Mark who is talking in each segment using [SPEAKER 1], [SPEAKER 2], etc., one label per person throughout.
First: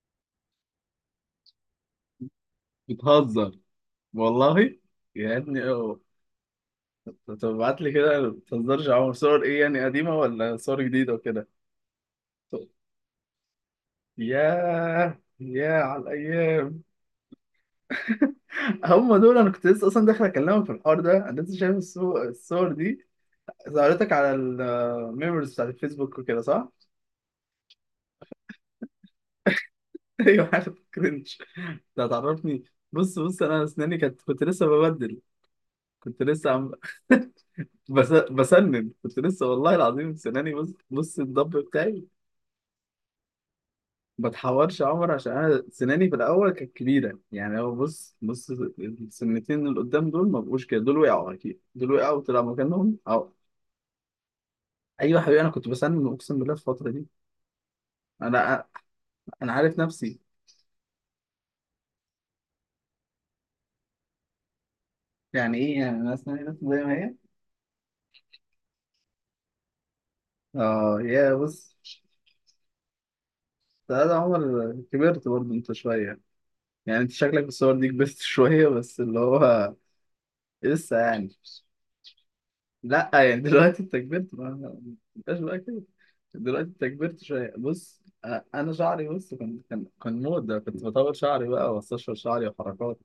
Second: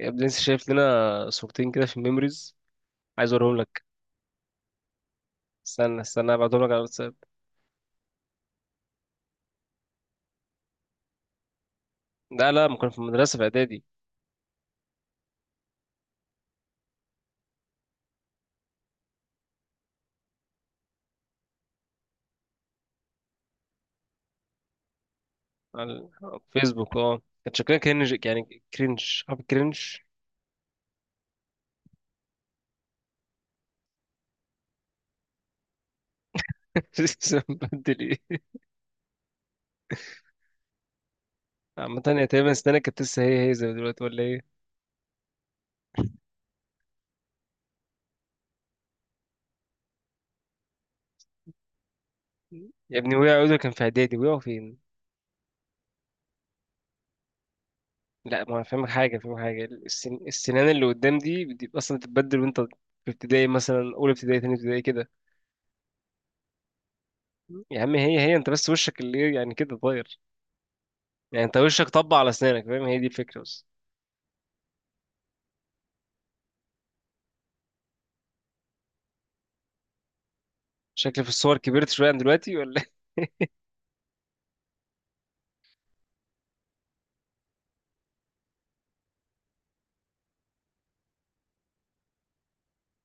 [SPEAKER 1] يا ابني لسه شايف لنا صورتين كده في الميموريز. عايز اوريهم
[SPEAKER 2] بتهزر.
[SPEAKER 1] لك.
[SPEAKER 2] والله يا ابني اه.
[SPEAKER 1] استنى ابعتهم لك على الواتساب.
[SPEAKER 2] طب ابعت لي كده، ما بتهزرش يا عمر. صور ايه يعني، قديمه ولا صور جديده وكده؟
[SPEAKER 1] لا لا،
[SPEAKER 2] طب-
[SPEAKER 1] ما كنا في المدرسه في اعدادي.
[SPEAKER 2] ياه ياه على الايام. هم دول. انا كنت لسه اصلا داخل اكلمك في الحوار ده، انا لسه شايف الصور دي. ظهرتك على الميموريز بتاعت
[SPEAKER 1] على
[SPEAKER 2] الفيسبوك وكده، صح؟
[SPEAKER 1] الفيسبوك، اه كان شكلها كرنج، يعني كرنج. عارف كرنج؟
[SPEAKER 2] ايوه، حاجه كرنج. ده هتعرفني. بص انا اسناني كانت، كنت لسه ببدل. كنت لسه عم.
[SPEAKER 1] لسه مبدل ايه؟
[SPEAKER 2] بسنن كنت لسه والله العظيم. سناني بص الضب
[SPEAKER 1] عامة
[SPEAKER 2] بتاعي.
[SPEAKER 1] هي تقريبا السنة كانت لسه هي هي زي دلوقتي ولا ايه؟
[SPEAKER 2] بتحورش يا عمر، عشان انا سناني في الاول كانت كبيره يعني. هو بص السنتين اللي قدام دول ما بقوش كده. دول وقعوا اكيد، دول وقعوا وطلع مكانهم،
[SPEAKER 1] يا ابني وقع،
[SPEAKER 2] او
[SPEAKER 1] عودة كان في اعدادي، وقعوا فين؟
[SPEAKER 2] ايوه يا حبيبي. انا كنت بسنن اقسم بالله في الفتره دي.
[SPEAKER 1] لا ما انا
[SPEAKER 2] انا
[SPEAKER 1] فاهمك حاجة، فاهمك
[SPEAKER 2] انا
[SPEAKER 1] حاجة.
[SPEAKER 2] عارف نفسي.
[SPEAKER 1] السنان اللي قدام دي بتبقى اصلا بتتبدل وانت في ابتدائي، مثلا اولى ابتدائي تاني ابتدائي كده.
[SPEAKER 2] يعني ايه يعني؟ انا سناني بس زي ما هي.
[SPEAKER 1] يا عم هي هي، انت بس وشك اللي إيه، يعني كده اتغير.
[SPEAKER 2] اه يا
[SPEAKER 1] يعني انت
[SPEAKER 2] بص.
[SPEAKER 1] وشك طبع على اسنانك، فاهم؟ هي دي الفكره بس.
[SPEAKER 2] ده عمر، كبرت برضه انت شويه. يعني انت شكلك بالصور دي كبرت شويه بس، اللي هو لسه
[SPEAKER 1] شكلي في
[SPEAKER 2] يعني.
[SPEAKER 1] الصور كبرت شويه عن دلوقتي ولا إيه؟
[SPEAKER 2] لا، يعني دلوقتي انت كبرت. ما ما انتش بقى كده. دلوقتي انت كبرت شويه. بص انا شعري، بص، كان موضه. كنت بطول شعري بقى، واستشفى شعري، وحركات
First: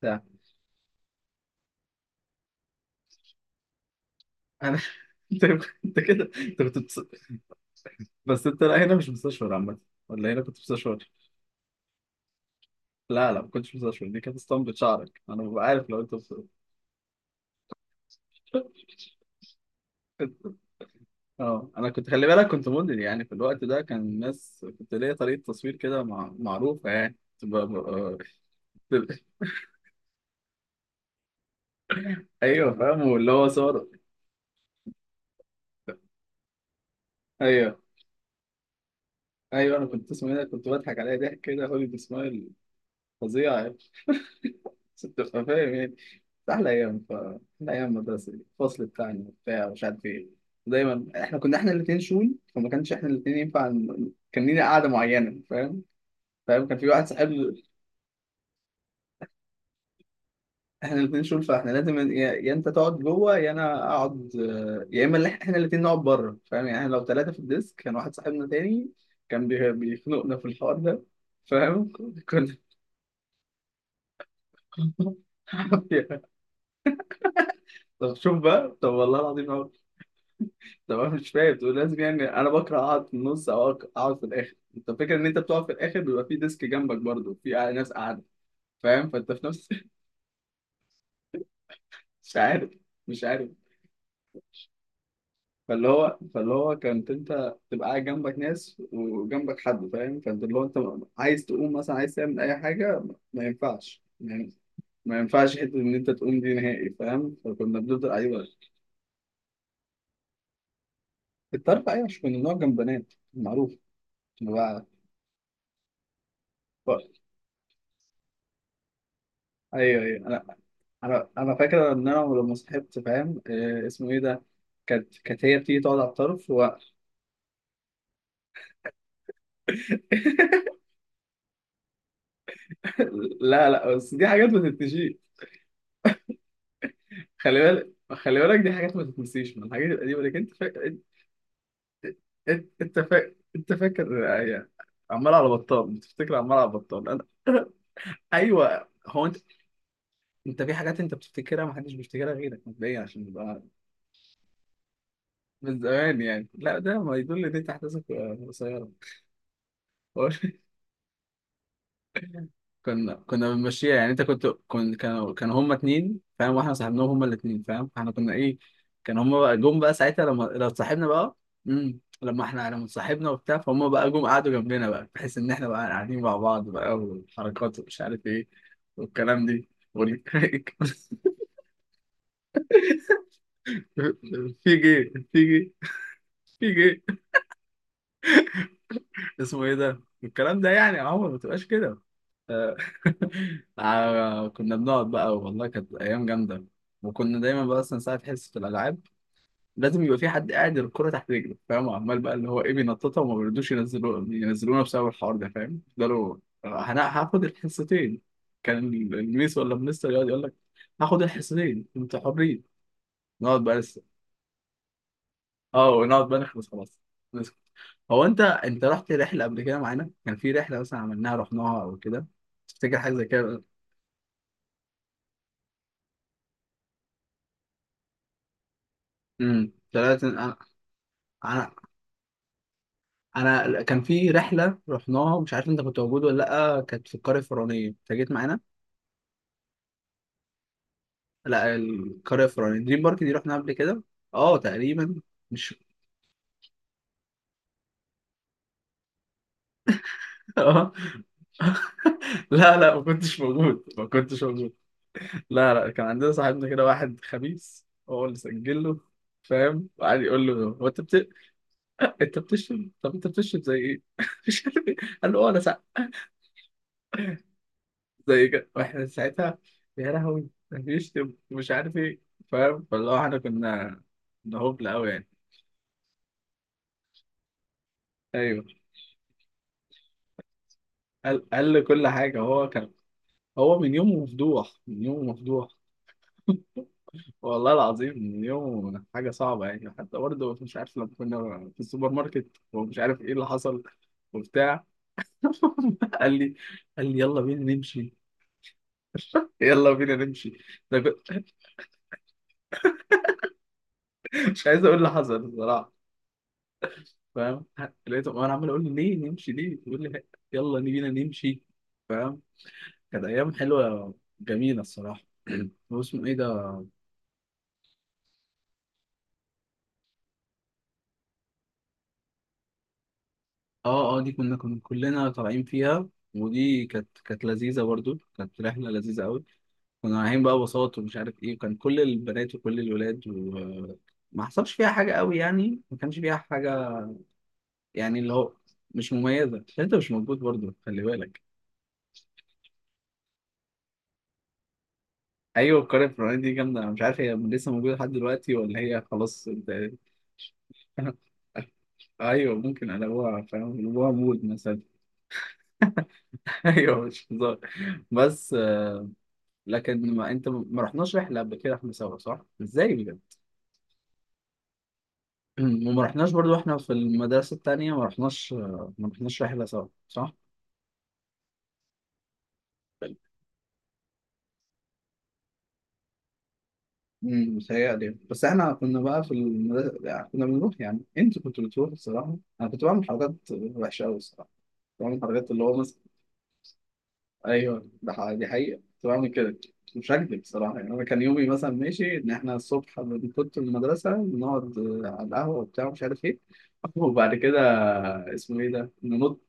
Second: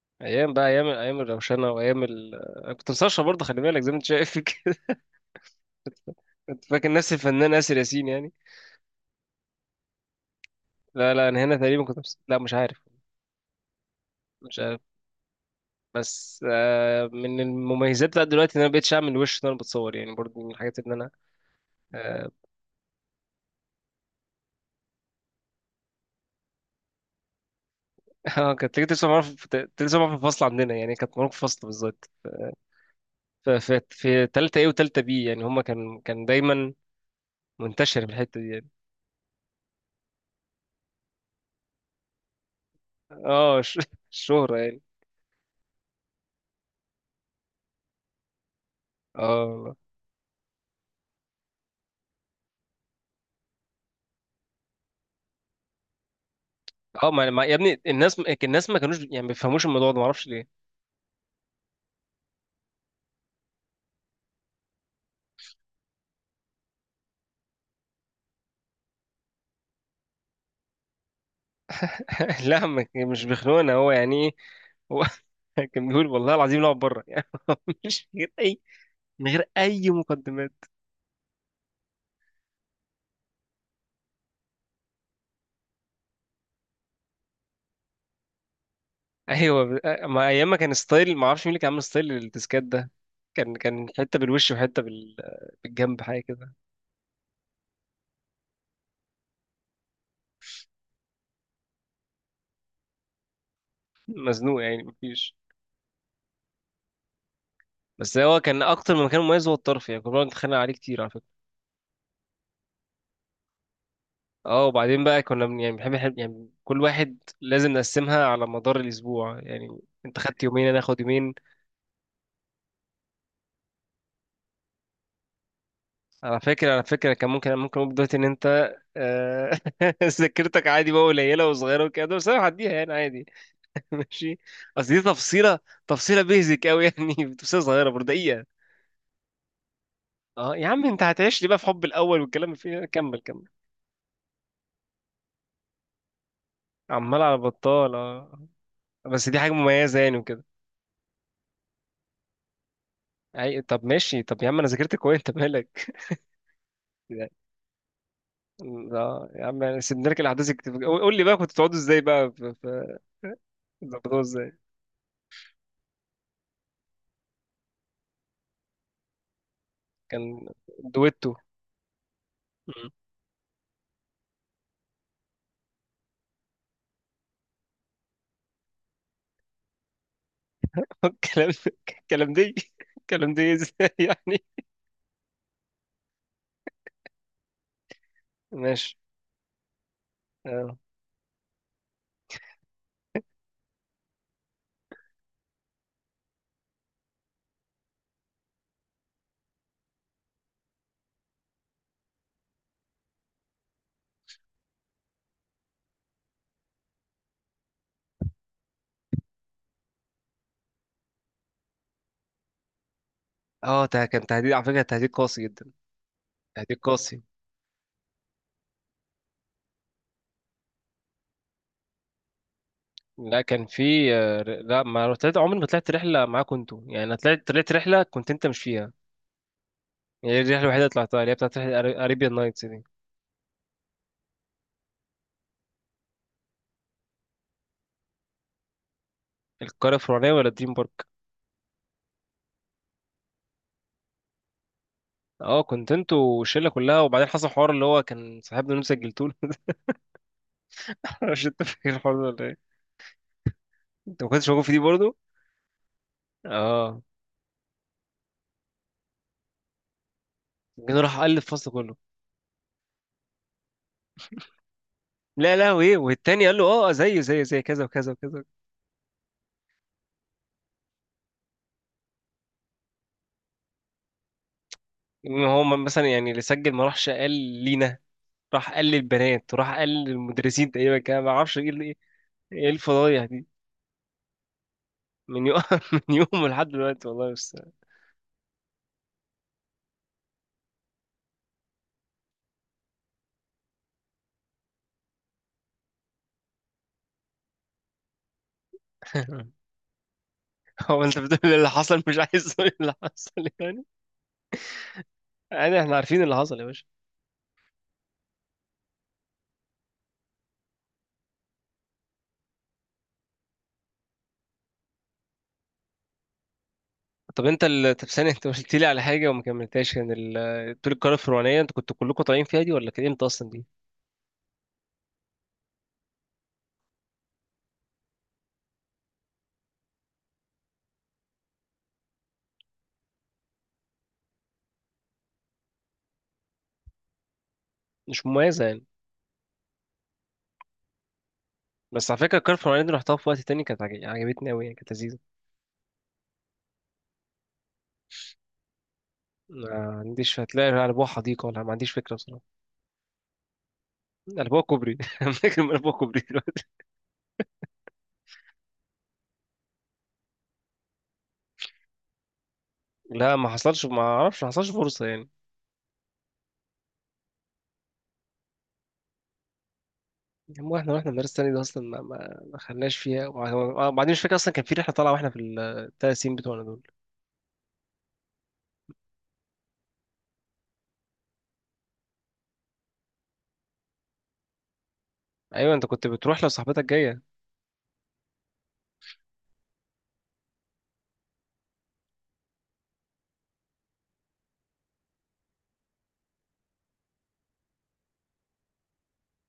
[SPEAKER 2] بتاع.
[SPEAKER 1] ايام بقى، ايام، ايام الروشنه وايام انا كنت مسرشه برضه، خلي بالك، زي ما انت شايف كده.
[SPEAKER 2] انا. انت انت كده، انت
[SPEAKER 1] كنت فاكر نفسي الفنان اسر ياسين يعني.
[SPEAKER 2] بس انت لا هنا مش مستشفر عامه، ولا هنا كنت مستشفر.
[SPEAKER 1] لا لا انا هنا تقريبا لا مش عارف.
[SPEAKER 2] لا لا، ما كنتش مستشفر. دي كانت
[SPEAKER 1] مش
[SPEAKER 2] اسطمبة
[SPEAKER 1] عارف.
[SPEAKER 2] شعرك، انا ببقى عارف لو انت مستشفر.
[SPEAKER 1] بس آه، من المميزات بتاعت دلوقتي ان انا مبقتش اعمل وش ان انا بتصور، يعني برضه من الحاجات ان انا
[SPEAKER 2] اه، انا كنت، خلي
[SPEAKER 1] اه.
[SPEAKER 2] بالك، كنت موديل يعني في الوقت ده. كان الناس، كنت ليا طريقه تصوير كده معروفه يعني. كنت ب-
[SPEAKER 1] آه، كانت تيجي
[SPEAKER 2] ب-
[SPEAKER 1] تسمع معانا في، كانت تيجي تسمع معانا في الفصل عندنا، يعني كانت معانا في الفصل بالظبط.
[SPEAKER 2] ايوه، فاهم واللي هو
[SPEAKER 1] في
[SPEAKER 2] صارت.
[SPEAKER 1] تالتة ايه وتالتة بي، يعني هما كان دايما
[SPEAKER 2] ايوه
[SPEAKER 1] منتشر في الحتة دي يعني.
[SPEAKER 2] ايوه انا كنت، اسمه ايه ده؟ كنت بضحك عليها ضحك كده، هوليد سمايل
[SPEAKER 1] اه
[SPEAKER 2] فظيع يعني.
[SPEAKER 1] الشهرة يعني.
[SPEAKER 2] ست، فاهم يعني. احلى ايام، احلى ايام مدرسه دي. الفصل بتاعنا
[SPEAKER 1] اه
[SPEAKER 2] وبتاع
[SPEAKER 1] والله.
[SPEAKER 2] ومش عارف ايه. دايما احنا كنا، احنا الاثنين شول، فما كانش احنا الاثنين ينفع كان لينا قعده معينه، فاهم. فاهم. كان في واحد
[SPEAKER 1] اه
[SPEAKER 2] صاحبنا،
[SPEAKER 1] يا ابني، الناس، الناس ما كانوش، يعني ما بيفهموش الموضوع ده، ما اعرفش ليه.
[SPEAKER 2] احنا الاثنين شول، فاحنا لازم يا انت تقعد جوه، يا انا اقعد، يا اما اللي احنا الاثنين نقعد بره، فاهم يعني. احنا لو ثلاثه في الديسك، كان واحد صاحبنا تاني كان بيخنقنا في الحوار ده، فاهم. كنا
[SPEAKER 1] لا ما كان- مش بيخنقنا، هو يعني ايه؟ هو كان بيقول والله العظيم نقعد بره، يعني مش
[SPEAKER 2] طب
[SPEAKER 1] من غير
[SPEAKER 2] شوف
[SPEAKER 1] اي،
[SPEAKER 2] بقى، طب والله
[SPEAKER 1] من
[SPEAKER 2] العظيم
[SPEAKER 1] غير
[SPEAKER 2] أهو.
[SPEAKER 1] اي مقدمات.
[SPEAKER 2] طب انا مش فاهم، تقول لازم يعني انا بكره اقعد في النص او اقعد في الاخر. انت فكرة ان انت بتقعد في الاخر بيبقى في ديسك جنبك برضه في ناس قاعده، فاهم. فانت في
[SPEAKER 1] ايوه
[SPEAKER 2] نفس.
[SPEAKER 1] ما ايام ما كان ستايل، ما اعرفش مين اللي كان عامل ستايل
[SPEAKER 2] مش
[SPEAKER 1] التسكات
[SPEAKER 2] عارف.
[SPEAKER 1] ده.
[SPEAKER 2] مش عارف.
[SPEAKER 1] كان حته بالوش وحته
[SPEAKER 2] فاللي
[SPEAKER 1] بالجنب،
[SPEAKER 2] هو
[SPEAKER 1] حاجه
[SPEAKER 2] فاللي
[SPEAKER 1] كده.
[SPEAKER 2] هو كنت انت تبقى قاعد جنبك ناس وجنبك حد، فاهم. فانت اللي هو انت عايز تقوم مثلا، عايز تعمل اي حاجه، ما ينفعش يعني.
[SPEAKER 1] مزنوق يعني،
[SPEAKER 2] ما
[SPEAKER 1] مفيش.
[SPEAKER 2] ينفعش حته ان انت تقوم دي نهائي، فاهم. فكنا بنفضل.
[SPEAKER 1] بس هو
[SPEAKER 2] ايوه،
[SPEAKER 1] كان اكتر من مكان مميز، هو الطرف يعني، كنا بنقعد نتخانق عليه كتير على فكره.
[SPEAKER 2] كنت عارف. ايوه، مش كنا بنقعد جنب بنات معروف. كنا
[SPEAKER 1] اه
[SPEAKER 2] بقى
[SPEAKER 1] وبعدين بقى يعني يعني كل واحد
[SPEAKER 2] ف-
[SPEAKER 1] لازم نقسمها على مدار الاسبوع يعني.
[SPEAKER 2] ايوه
[SPEAKER 1] انت
[SPEAKER 2] ايوه
[SPEAKER 1] خدت
[SPEAKER 2] انا.
[SPEAKER 1] يومين انا اخد
[SPEAKER 2] انا
[SPEAKER 1] يومين.
[SPEAKER 2] انا فاكر ان انا لما صحبت، فاهم، آه، اسمه ايه ده، كانت، كانت هي بتيجي تقعد على
[SPEAKER 1] على
[SPEAKER 2] الطرف.
[SPEAKER 1] فكره، على فكره كان ممكن اقول دلوقتي ان انت آه، ذاكرتك عادي بقى قليله وصغيره وكده، بس انا هعديها يعني عادي.
[SPEAKER 2] لا لا، بس دي
[SPEAKER 1] ماشي.
[SPEAKER 2] حاجات ما
[SPEAKER 1] اصل دي
[SPEAKER 2] تتنسيش.
[SPEAKER 1] تفصيله، تفصيله بيزك قوي يعني،
[SPEAKER 2] خلي
[SPEAKER 1] تفصيله صغيره
[SPEAKER 2] بالك
[SPEAKER 1] برضه
[SPEAKER 2] خلي
[SPEAKER 1] دقيقه.
[SPEAKER 2] بالك دي حاجات ما تتنسيش من الحاجات القديمه، لكن انت
[SPEAKER 1] اه يا عم،
[SPEAKER 2] فاكر.
[SPEAKER 1] انت هتعيش لي بقى في حب الاول والكلام اللي فيه
[SPEAKER 2] انت
[SPEAKER 1] ده.
[SPEAKER 2] انت
[SPEAKER 1] كمل
[SPEAKER 2] فاكر
[SPEAKER 1] كمل.
[SPEAKER 2] انت فاكر. أي- عمال على بطال بتفتكر، عمال على بطال.
[SPEAKER 1] عمال
[SPEAKER 2] انا
[SPEAKER 1] على بطال، اه.
[SPEAKER 2] ايوه هو
[SPEAKER 1] بس
[SPEAKER 2] انت.
[SPEAKER 1] دي حاجه مميزه يعني وكده.
[SPEAKER 2] انت في حاجات انت بتفتكرها ما حدش بيفتكرها غيرك مبدئيا، عشان
[SPEAKER 1] أي-
[SPEAKER 2] نبقى
[SPEAKER 1] طب ماشي، طب يا عم انا ذاكرت كويس، انت
[SPEAKER 2] من
[SPEAKER 1] مالك؟
[SPEAKER 2] زمان يعني. لا، ده ما يدل ان انت احداثك قصيره.
[SPEAKER 1] لا يا عم، يعني نركن
[SPEAKER 2] هو
[SPEAKER 1] الاحداث الكتير. قول، قول لي بقى كنتوا بتقعدوا ازاي بقى في
[SPEAKER 2] كنا، كنا بنمشيها يعني.
[SPEAKER 1] ظبطوها
[SPEAKER 2] انت كنت،
[SPEAKER 1] ازاي؟
[SPEAKER 2] كانوا هما اتنين، فاهم، واحنا صاحبناهم هما الاتنين، فاهم. احنا كنا ايه، كان هما بقى جم بقى ساعتها لما
[SPEAKER 1] كان
[SPEAKER 2] لو صاحبنا
[SPEAKER 1] دويتو.
[SPEAKER 2] بقى. لما احنا لما
[SPEAKER 1] مم.
[SPEAKER 2] صاحبنا وبتاع فهم بقى جم قعدوا جنبنا بقى، بحيث ان احنا بقى قاعدين مع بعض بقى، والحركات ومش عارف ايه والكلام دي
[SPEAKER 1] الكلام، الكلام دي، الكلام دي ازاي يعني؟
[SPEAKER 2] في جي في جي في جي
[SPEAKER 1] ماشي.
[SPEAKER 2] اسمه ايه ده الكلام ده
[SPEAKER 1] اه،
[SPEAKER 2] يعني، يا عمر ما تبقاش كده. آه. آه، كنا بنقعد بقى، والله كانت ايام جامده. وكنا دايما بقى اصلا ساعه حصه الالعاب لازم يبقى في حد قاعد الكرة تحت رجله، فاهم. عمال بقى اللي هو ايه بينططها، وما بيردوش ينزلوا، ينزلونا بسبب الحوار ده، فاهم. يفضلوا، انا هاخد الحصتين. كان الميس ولا المستر يقعد يقول لك، هاخد الحصتين انتوا حرين. نقعد بقى
[SPEAKER 1] آه،
[SPEAKER 2] لسه،
[SPEAKER 1] ده كان تهديد على فكره، تهديد قاسي جدا.
[SPEAKER 2] اه، ونقعد بقى نخلص،
[SPEAKER 1] تهديد
[SPEAKER 2] خلاص
[SPEAKER 1] قاسي.
[SPEAKER 2] نسكت. هو انت، انت رحت رحلة قبل كده معانا؟ كان في رحلة مثلا عملناها رحناها او كده، تفتكر حاجة زي
[SPEAKER 1] لا
[SPEAKER 2] كده؟
[SPEAKER 1] كان في، آه، لا ما طلعت، عمري ما طلعت رحله معاكم انتوا يعني، انا طلعت رحله كنت انت مش فيها.
[SPEAKER 2] ثلاثة
[SPEAKER 1] هي دي
[SPEAKER 2] انا.
[SPEAKER 1] الرحله الوحيده اللي طلعتها، اللي هي بتاعت
[SPEAKER 2] انا
[SPEAKER 1] اريبيان نايتس دي.
[SPEAKER 2] انا كان في رحلة رحناها مش عارف انت كنت موجود ولا لا، كانت في القرية الفرعونية، انت جيت معانا.
[SPEAKER 1] القريه الفرعونيه ولا دريم بارك؟
[SPEAKER 2] لا، القرية الفرعونية. دريم بارك دي رحنا قبل كده. اه تقريبا.
[SPEAKER 1] اه
[SPEAKER 2] مش
[SPEAKER 1] كنت انتوا والشله كلها، وبعدين حصل حوار اللي هو كان صاحبنا اللي انتوا سجلتوه.
[SPEAKER 2] اه.
[SPEAKER 1] مش انت فاكر الحوار ده ولا ايه؟
[SPEAKER 2] لا لا، ما كنتش موجود، ما
[SPEAKER 1] انت ما
[SPEAKER 2] كنتش
[SPEAKER 1] كنتش موجود في
[SPEAKER 2] موجود.
[SPEAKER 1] دي برضه.
[SPEAKER 2] لا لا، كان عندنا صاحبنا كده
[SPEAKER 1] اه،
[SPEAKER 2] واحد خبيث، هو اللي سجل له، فاهم، وقعد يقول له، هو انت
[SPEAKER 1] جنو راح
[SPEAKER 2] بت...
[SPEAKER 1] قال الفصل كله.
[SPEAKER 2] انت بتشرب؟ طب انت بتشرب زي ايه؟ مش عارف ايه. قال له اه
[SPEAKER 1] لا
[SPEAKER 2] انا
[SPEAKER 1] لا،
[SPEAKER 2] ساعات
[SPEAKER 1] وايه والتاني قال له اه زيه زيه زي كذا وكذا وكذا.
[SPEAKER 2] زي كده. واحنا ساعتها، يا لهوي، ده بيشتم ومش عارف ايه، فاهم. فاللي هو احنا كنا، كنا هبل قوي يعني.
[SPEAKER 1] إن هو مثلا يعني اللي سجل ما راحش قال لينا،
[SPEAKER 2] ايوه،
[SPEAKER 1] راح قال للبنات وراح قال للمدرسين تقريبا، كده ما
[SPEAKER 2] قال
[SPEAKER 1] اعرفش ايه
[SPEAKER 2] قال له
[SPEAKER 1] ايه.
[SPEAKER 2] كل حاجه. هو
[SPEAKER 1] إيه
[SPEAKER 2] كان،
[SPEAKER 1] الفضايح دي!
[SPEAKER 2] هو من يومه مفضوح، من يومه
[SPEAKER 1] من يوم
[SPEAKER 2] مفضوح.
[SPEAKER 1] من يوم لحد دلوقتي والله بس.
[SPEAKER 2] والله العظيم من يومه حاجة صعبة يعني. حتى برضه مش عارف لما كنا في السوبر ماركت ومش عارف ايه اللي حصل وبتاع، قال لي قال لي يلا بينا نمشي. يلا بينا نمشي. أنا
[SPEAKER 1] هو انت بتقول
[SPEAKER 2] كنت-
[SPEAKER 1] إيه اللي حصل؟ مش عايز تقول إيه اللي حصل يعني؟
[SPEAKER 2] مش عايز اقول اللي حصل
[SPEAKER 1] يعني
[SPEAKER 2] بصراحة،
[SPEAKER 1] احنا عارفين اللي حصل يا باشا.
[SPEAKER 2] فاهم. لقيته انا عمال اقول له ليه نمشي، ليه، بيقول لي يلا بينا نمشي، فاهم. كانت ايام حلوة، جميلة الصراحة. واسمه ايه ده،
[SPEAKER 1] طب انت طب ثانية، انت قلت لي على حاجة وما كملتهاش، كان طول القارة الفرعونية انت كنتوا كلكم طالعين فيها دي، ولا كانت امتى اصلا دي؟
[SPEAKER 2] اه دي كنا، كنا كلنا طالعين فيها. ودي كانت، كانت لذيذة برضو، كانت رحلة لذيذة قوي. كنا رايحين بقى بساط ومش عارف ايه، وكان كل البنات وكل الولاد، وما حصلش فيها حاجة قوي يعني، ما كانش فيها حاجة يعني،
[SPEAKER 1] مش
[SPEAKER 2] اللي هو
[SPEAKER 1] مميزة يعني.
[SPEAKER 2] مش مميزة عشان انت مش موجود برضو، خلي بالك.
[SPEAKER 1] بس على فكرة القارة الفرعونية دي رحتها في وقت تاني، كانت عجبتني أوي، يعني كانت لذيذة.
[SPEAKER 2] ايوه، القرية الفلانية دي جامدة. انا مش عارف هي لسه موجودة لحد دلوقتي ولا هي خلاص؟
[SPEAKER 1] ما
[SPEAKER 2] انت
[SPEAKER 1] عنديش، هتلاقي قلبوها حديقة، ولا ما عنديش فكرة بصراحة.
[SPEAKER 2] ايوه ممكن قلبوها، فاهم، قلبوها مود
[SPEAKER 1] قلبوها
[SPEAKER 2] مثلا.
[SPEAKER 1] كوبري فاكر من قلبوها كوبري دلوقتي؟
[SPEAKER 2] ايوه مش هزار، بس لكن ما انت، ما رحناش رحله قبل كده احنا سوا صح؟ ازاي بجد؟
[SPEAKER 1] لا ما حصلش، ما اعرفش، ما حصلش فرصة يعني.
[SPEAKER 2] وما رحناش برضو احنا في المدرسه التانيه، ما رحناش، ما رحناش رحله سوا صح؟
[SPEAKER 1] هو احنا واحنا المدرسة التانية دي اصلا ما خلناش فيها، وبعدين مش فاكر اصلا كان في رحلة طالعة واحنا في الثلاث سنين بتوعنا دول.
[SPEAKER 2] متهيألي. بس احنا كنا بقى في المدرسة يعني، كنا بنروح يعني، انت كنت بتروح الصراحة. انا كنت بعمل حركات وحشة أوي الصراحة، كنت بعمل حركات اللي
[SPEAKER 1] ايوه
[SPEAKER 2] هو
[SPEAKER 1] انت
[SPEAKER 2] مثلا.
[SPEAKER 1] كنت بتروح لو صاحبتك جاية.
[SPEAKER 2] ايوه ده دي حقيقة، كنت بعمل كده، مش هكدب الصراحة يعني. انا كان يومي مثلا ماشي ان احنا الصبح كنت في المدرسة بنقعد، آه، على القهوة وبتاع مش عارف ايه، وبعد كده اسمه ايه ده، ننط،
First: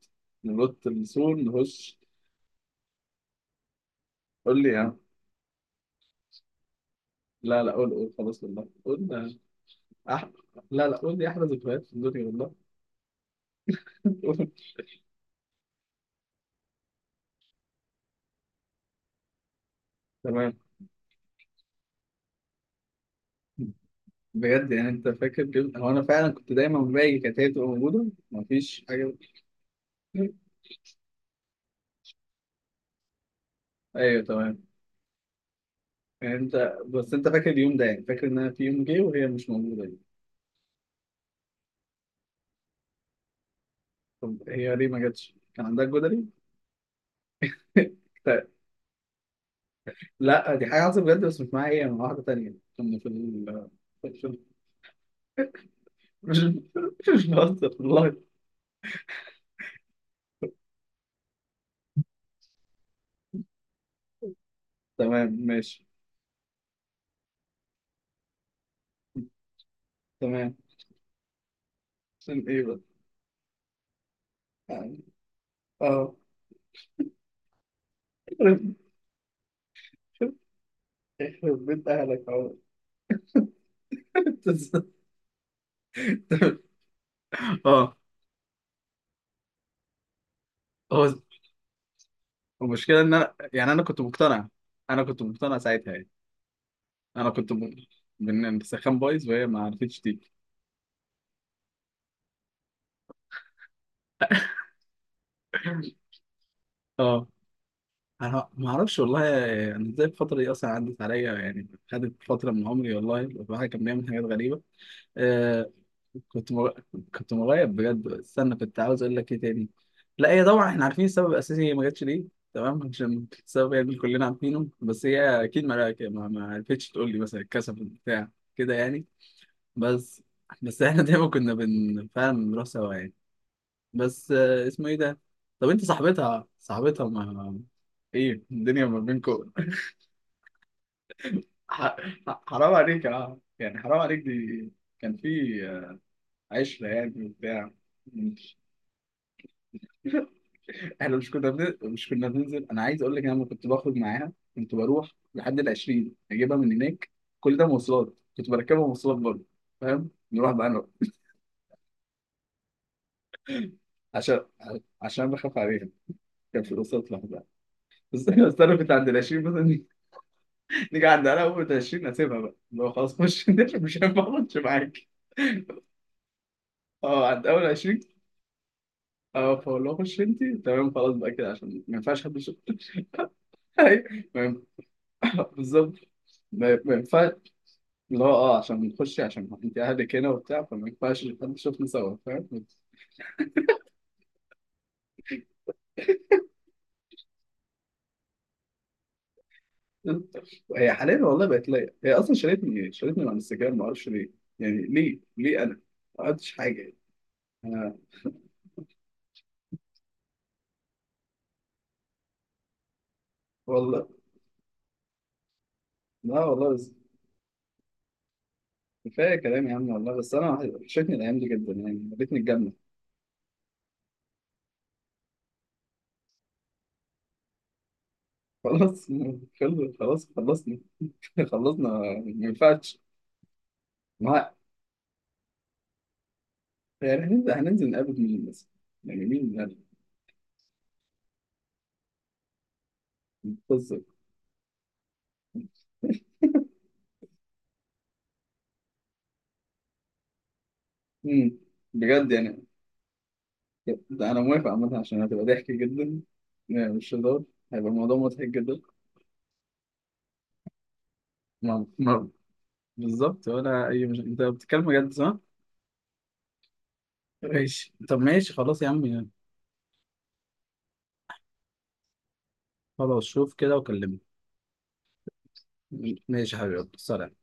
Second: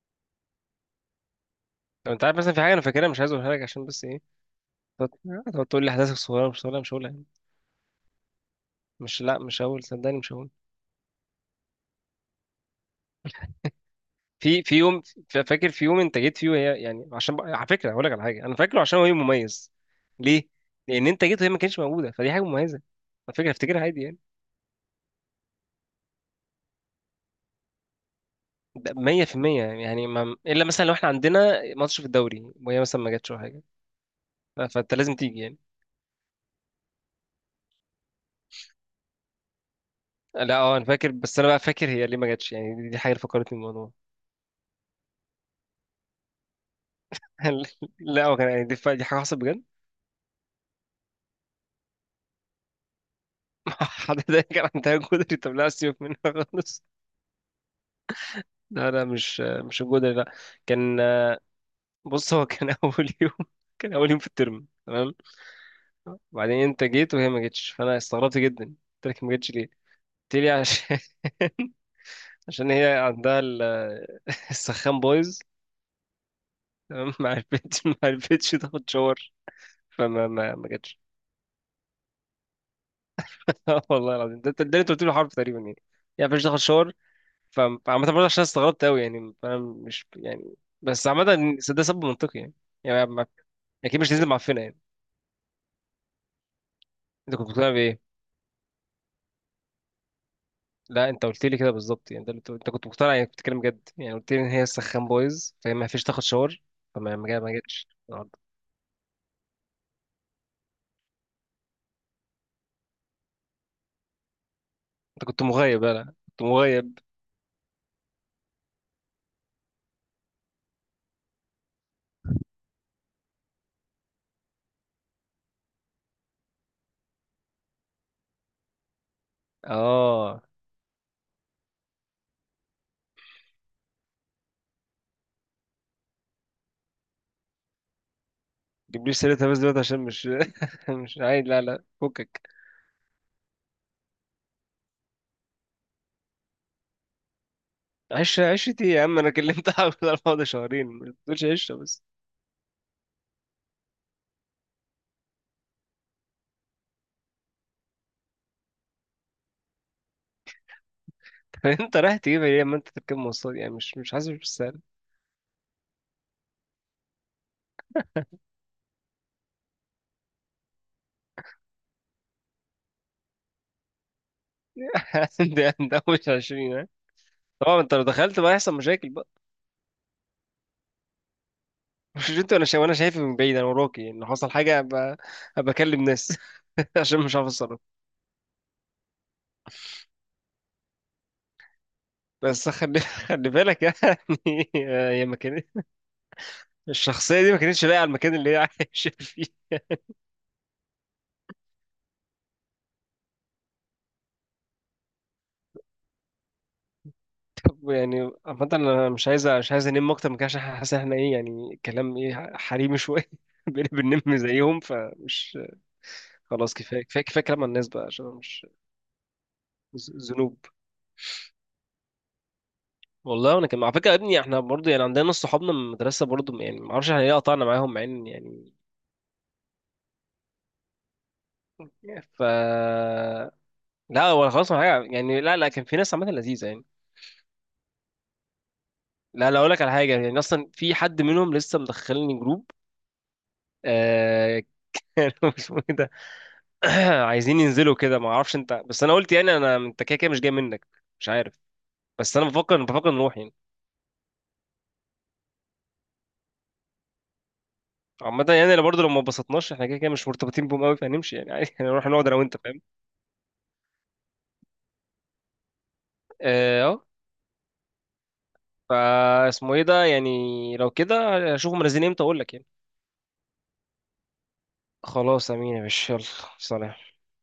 [SPEAKER 2] ننط من السور نخش.
[SPEAKER 1] لو انت عارف مثلا في حاجة انا فاكرها، مش عايز اقولها لك عشان بس إيه،
[SPEAKER 2] قول لي يا عم.
[SPEAKER 1] هتقعد تقول لي احداثك صغيره، مش صغيره، مش هقولها يعني.
[SPEAKER 2] لا لا، قول خلاص والله
[SPEAKER 1] مش،
[SPEAKER 2] قول.
[SPEAKER 1] لا مش هقول، صدقني
[SPEAKER 2] أح...
[SPEAKER 1] مش هقول.
[SPEAKER 2] لا لا، قول لي احلى ذكريات في الدنيا والله. قول.
[SPEAKER 1] في يوم، فاكر في يوم انت جيت فيه وهي، يعني عشان بقى، على فكره هقول لك على حاجه انا فاكره، عشان هو يوم مميز. ليه؟
[SPEAKER 2] تمام.
[SPEAKER 1] لان انت جيت وهي ما كانتش موجوده، فدي حاجه مميزه. على فكره افتكرها عادي يعني.
[SPEAKER 2] بجد يعني انت فاكر كده؟ هو انا فعلا كنت دايما باجي، كانت هي بتبقى موجوده مفيش
[SPEAKER 1] ده
[SPEAKER 2] حاجه.
[SPEAKER 1] 100% يعني ما... الا مثلا لو احنا عندنا ماتش في الدوري وهي مثلا ما جاتش ولا حاجه.
[SPEAKER 2] ايوه تمام.
[SPEAKER 1] فانت لازم تيجي يعني.
[SPEAKER 2] يعني انت بس، انت فاكر اليوم ده يعني؟ فاكر ان انا في يوم جه وهي مش موجوده دي؟
[SPEAKER 1] لا اه انا فاكر، بس انا بقى فاكر هي ليه ما جاتش، يعني دي حاجه اللي فكرتني بالموضوع.
[SPEAKER 2] طب هي ليه ما جاتش؟ كان عندها جدري؟
[SPEAKER 1] لا هو كان يعني دي حاجه حصلت.
[SPEAKER 2] لا دي حاجه حصلت بجد، بس مش معايا، هي مع واحده تانيه كنا في
[SPEAKER 1] حد ده كان عندها جدري، طب لا سيبك منها
[SPEAKER 2] مش
[SPEAKER 1] خالص.
[SPEAKER 2] مش بهزر والله.
[SPEAKER 1] لا لا مش، مش الجدري، لا. كان، بص هو كان اول يوم، كان اول يوم في الترم تمام.
[SPEAKER 2] تمام ماشي.
[SPEAKER 1] وبعدين انت جيت وهي ما جتش، فانا استغربت جدا قلت لك ما جتش ليه؟ قلت لي
[SPEAKER 2] تمام.
[SPEAKER 1] عشان،
[SPEAKER 2] عشان ايه
[SPEAKER 1] عشان
[SPEAKER 2] بقى
[SPEAKER 1] هي عندها
[SPEAKER 2] يعني؟
[SPEAKER 1] السخان بايظ.
[SPEAKER 2] اه.
[SPEAKER 1] تمام، ما عرفتش، ما عرفتش
[SPEAKER 2] يخرب،
[SPEAKER 1] تاخد شاور، فما ما ما جتش.
[SPEAKER 2] يخرب بيت اهلك اهو.
[SPEAKER 1] والله العظيم ده، ده اللي انت قلت له حرف تقريبا يعني، يعني ما عرفتش تاخد شاور.
[SPEAKER 2] اه.
[SPEAKER 1] فعامة برضه، عشان استغربت أوي يعني، أنا مش يعني، بس
[SPEAKER 2] هو
[SPEAKER 1] عامة ده سبب منطقي يعني،
[SPEAKER 2] المشكله
[SPEAKER 1] يعني
[SPEAKER 2] ان
[SPEAKER 1] ما-
[SPEAKER 2] انا يعني، انا
[SPEAKER 1] أكيد
[SPEAKER 2] كنت
[SPEAKER 1] مش هتنزل
[SPEAKER 2] مقتنع،
[SPEAKER 1] معفنة يعني.
[SPEAKER 2] انا كنت مقتنع ساعتها يعني. انا
[SPEAKER 1] أنت كنت مقتنع بإيه؟
[SPEAKER 2] بان السخان بايظ وهي ما عرفتش تيجي.
[SPEAKER 1] لا أنت قلت لي كده بالظبط، يعني ده اللي أنت، أنت كنت مقتنع يعني، كنت بتتكلم جد يعني، قلت لي إن هي سخان بايظ فهي ما فيش تاخد شاور، فما
[SPEAKER 2] اه.
[SPEAKER 1] ما جا- ما جاتش النهاردة.
[SPEAKER 2] انا ما اعرفش والله يعني ازاي الفتره دي اصلا عدت عليا يعني، خدت فتره من عمري، والله الواحد كان بيعمل حاجات غريبه.
[SPEAKER 1] أنت كنت
[SPEAKER 2] آه.
[SPEAKER 1] مغيب، لا لا كنت
[SPEAKER 2] كنت مر...
[SPEAKER 1] مغيب.
[SPEAKER 2] كنت مغيب بجد. استنى، كنت عاوز اقول لك ايه تاني. لا هي طبعا احنا عارفين السبب الاساسي هي ما جاتش ليه. تمام، عشان السبب يعني كلنا عارفينه، بس هي اكيد ما عرفتش تقول لي مثلا، الكسف بتاع كده يعني. بس.
[SPEAKER 1] آه،
[SPEAKER 2] بس احنا دايما كنا فعلا بنروح سوا يعني. بس آه، اسمه ايه ده، طب انت صاحبتها، صاحبتها ما ايه الدنيا ما
[SPEAKER 1] جيبليش سيرتها
[SPEAKER 2] بينكم؟
[SPEAKER 1] بس دلوقتي عشان مش مش عايز، لا لا
[SPEAKER 2] ح-
[SPEAKER 1] فكك.
[SPEAKER 2] حرام عليك اه، يعني حرام عليك دي. كان في، آه، عشرة يعني وبتاع.
[SPEAKER 1] عشتي يا عم؟ أنا كلمتها على الموضوع ده شهرين، ما
[SPEAKER 2] احنا
[SPEAKER 1] تقولش عشة بس.
[SPEAKER 2] مش كنا بننزل. انا عايز اقول لك، انا لما كنت بخرج معاها كنت بروح لحد ال 20 اجيبها من هناك. كل ده مواصلات، كنت بركبها مواصلات برضه، فاهم. نروح بقى انا.
[SPEAKER 1] انت رايح تجيب ايه لما انت تركب مواصلات، يعني مش حاسب
[SPEAKER 2] عشان
[SPEAKER 1] بالسعر.
[SPEAKER 2] عشان بخاف عليها، كان في الوسط لوحدها. بس بس انا كنت عند ال 20 مثلا، نيجي عند انا اول 20 اسيبها بقى اللي هو، خلاص خش، انت مش هينفع اخش معاك.
[SPEAKER 1] ده، ده مش 20 ها؟
[SPEAKER 2] اه عند اول
[SPEAKER 1] طبعا انت
[SPEAKER 2] 20.
[SPEAKER 1] لو دخلت بقى هيحصل مشاكل بقى.
[SPEAKER 2] اه، فاقول له خش انت، تمام، خلاص بقى كده عشان ما ينفعش
[SPEAKER 1] مش
[SPEAKER 2] حد
[SPEAKER 1] انت
[SPEAKER 2] يشوف.
[SPEAKER 1] وانا شايف، وانا شايف من بعيد، انا
[SPEAKER 2] أيوة،
[SPEAKER 1] وراكي ان
[SPEAKER 2] ما
[SPEAKER 1] حصل حاجه ابقى، ابقى
[SPEAKER 2] بالظبط.
[SPEAKER 1] اكلم ناس،
[SPEAKER 2] ما
[SPEAKER 1] عشان
[SPEAKER 2] ينفعش
[SPEAKER 1] مش عارف اتصرف.
[SPEAKER 2] اللي هو، اه، عشان نخش، عشان انت اهلك هنا وبتاع، فما ينفعش حد يشوفنا سوا، فاهم.
[SPEAKER 1] بس خلي خلي بالك يعني. هي مكان، الشخصيه دي ما كانتش لاقيه على المكان اللي هي عايشه فيه.
[SPEAKER 2] هي حاليا والله بقت ليا، هي اصلا شالتني، شالتني من على الانستجرام ما اعرفش ليه. يعني ليه انا ما عملتش حاجه يعني.
[SPEAKER 1] طب
[SPEAKER 2] أنا،
[SPEAKER 1] يعني عامه انا مش عايز انام اكتر من كده عشان حاسس ان احنا ايه، يعني كلام ايه حريمي شويه، بنبقى
[SPEAKER 2] والله.
[SPEAKER 1] بننم زيهم فمش.
[SPEAKER 2] لا والله.
[SPEAKER 1] خلاص،
[SPEAKER 2] بس
[SPEAKER 1] كفايه كفايه كفايه كلام عن الناس بقى عشان أنا مش،
[SPEAKER 2] كفايه كلام يا عم، والله بس انا
[SPEAKER 1] ذنوب.
[SPEAKER 2] وحشتني الايام دي جدا يعني، يا ريتني الجنه.
[SPEAKER 1] والله وانا كمان على فكره، يا ابني احنا برضه يعني عندنا ناس صحابنا من المدرسه برضه، يعني ما اعرفش احنا ليه قطعنا معاهم مع ان يعني
[SPEAKER 2] خلاص، خلاص خلصنا. خلصنا، ما
[SPEAKER 1] ف
[SPEAKER 2] ينفعش.
[SPEAKER 1] لا ولا
[SPEAKER 2] ما
[SPEAKER 1] خلاص ولا حاجه يعني، لا لا كان في ناس عامه لذيذه يعني.
[SPEAKER 2] يعني هننزل نقابل مين بس؟ يعني
[SPEAKER 1] لا
[SPEAKER 2] مين
[SPEAKER 1] لا اقول
[SPEAKER 2] يعني؟
[SPEAKER 1] لك على حاجه، يعني اصلا في حد منهم لسه مدخلني جروب.
[SPEAKER 2] القصه.
[SPEAKER 1] آه... كانوا، اسمه ايه ده، عايزين ينزلوا كده، ما اعرفش انت بس انا قلت يعني، انا انت كده كده مش جاي منك. مش
[SPEAKER 2] مم.
[SPEAKER 1] عارف.
[SPEAKER 2] بجد
[SPEAKER 1] بس انا
[SPEAKER 2] يعني؟
[SPEAKER 1] بفكر نروح يعني.
[SPEAKER 2] ده انا موافق عامه، عشان هتبقى ضحك جدا يعني، مش هزار، هيبقى الموضوع
[SPEAKER 1] عامة
[SPEAKER 2] مضحك
[SPEAKER 1] يعني
[SPEAKER 2] جدا.
[SPEAKER 1] انا برضه لو ما اتبسطناش احنا كده كده مش مرتبطين بهم قوي فهنمشي يعني عادي،
[SPEAKER 2] ما
[SPEAKER 1] هنروح نقعد
[SPEAKER 2] ما
[SPEAKER 1] انا وانت، فاهم.
[SPEAKER 2] بالظبط ولا اي. مش انت بتتكلم بجد صح؟
[SPEAKER 1] اه اه.
[SPEAKER 2] ماشي، طب ماشي خلاص يا عم يعني.
[SPEAKER 1] فاسمه ايه ده يعني، لو كده اشوفه منزلين امتى اقول لك يعني.
[SPEAKER 2] خلاص، شوف كده وكلمني.
[SPEAKER 1] خلاص امين يا باشا، يلا.
[SPEAKER 2] ماشي يا حبيبي، يلا،
[SPEAKER 1] سلام.
[SPEAKER 2] سلام.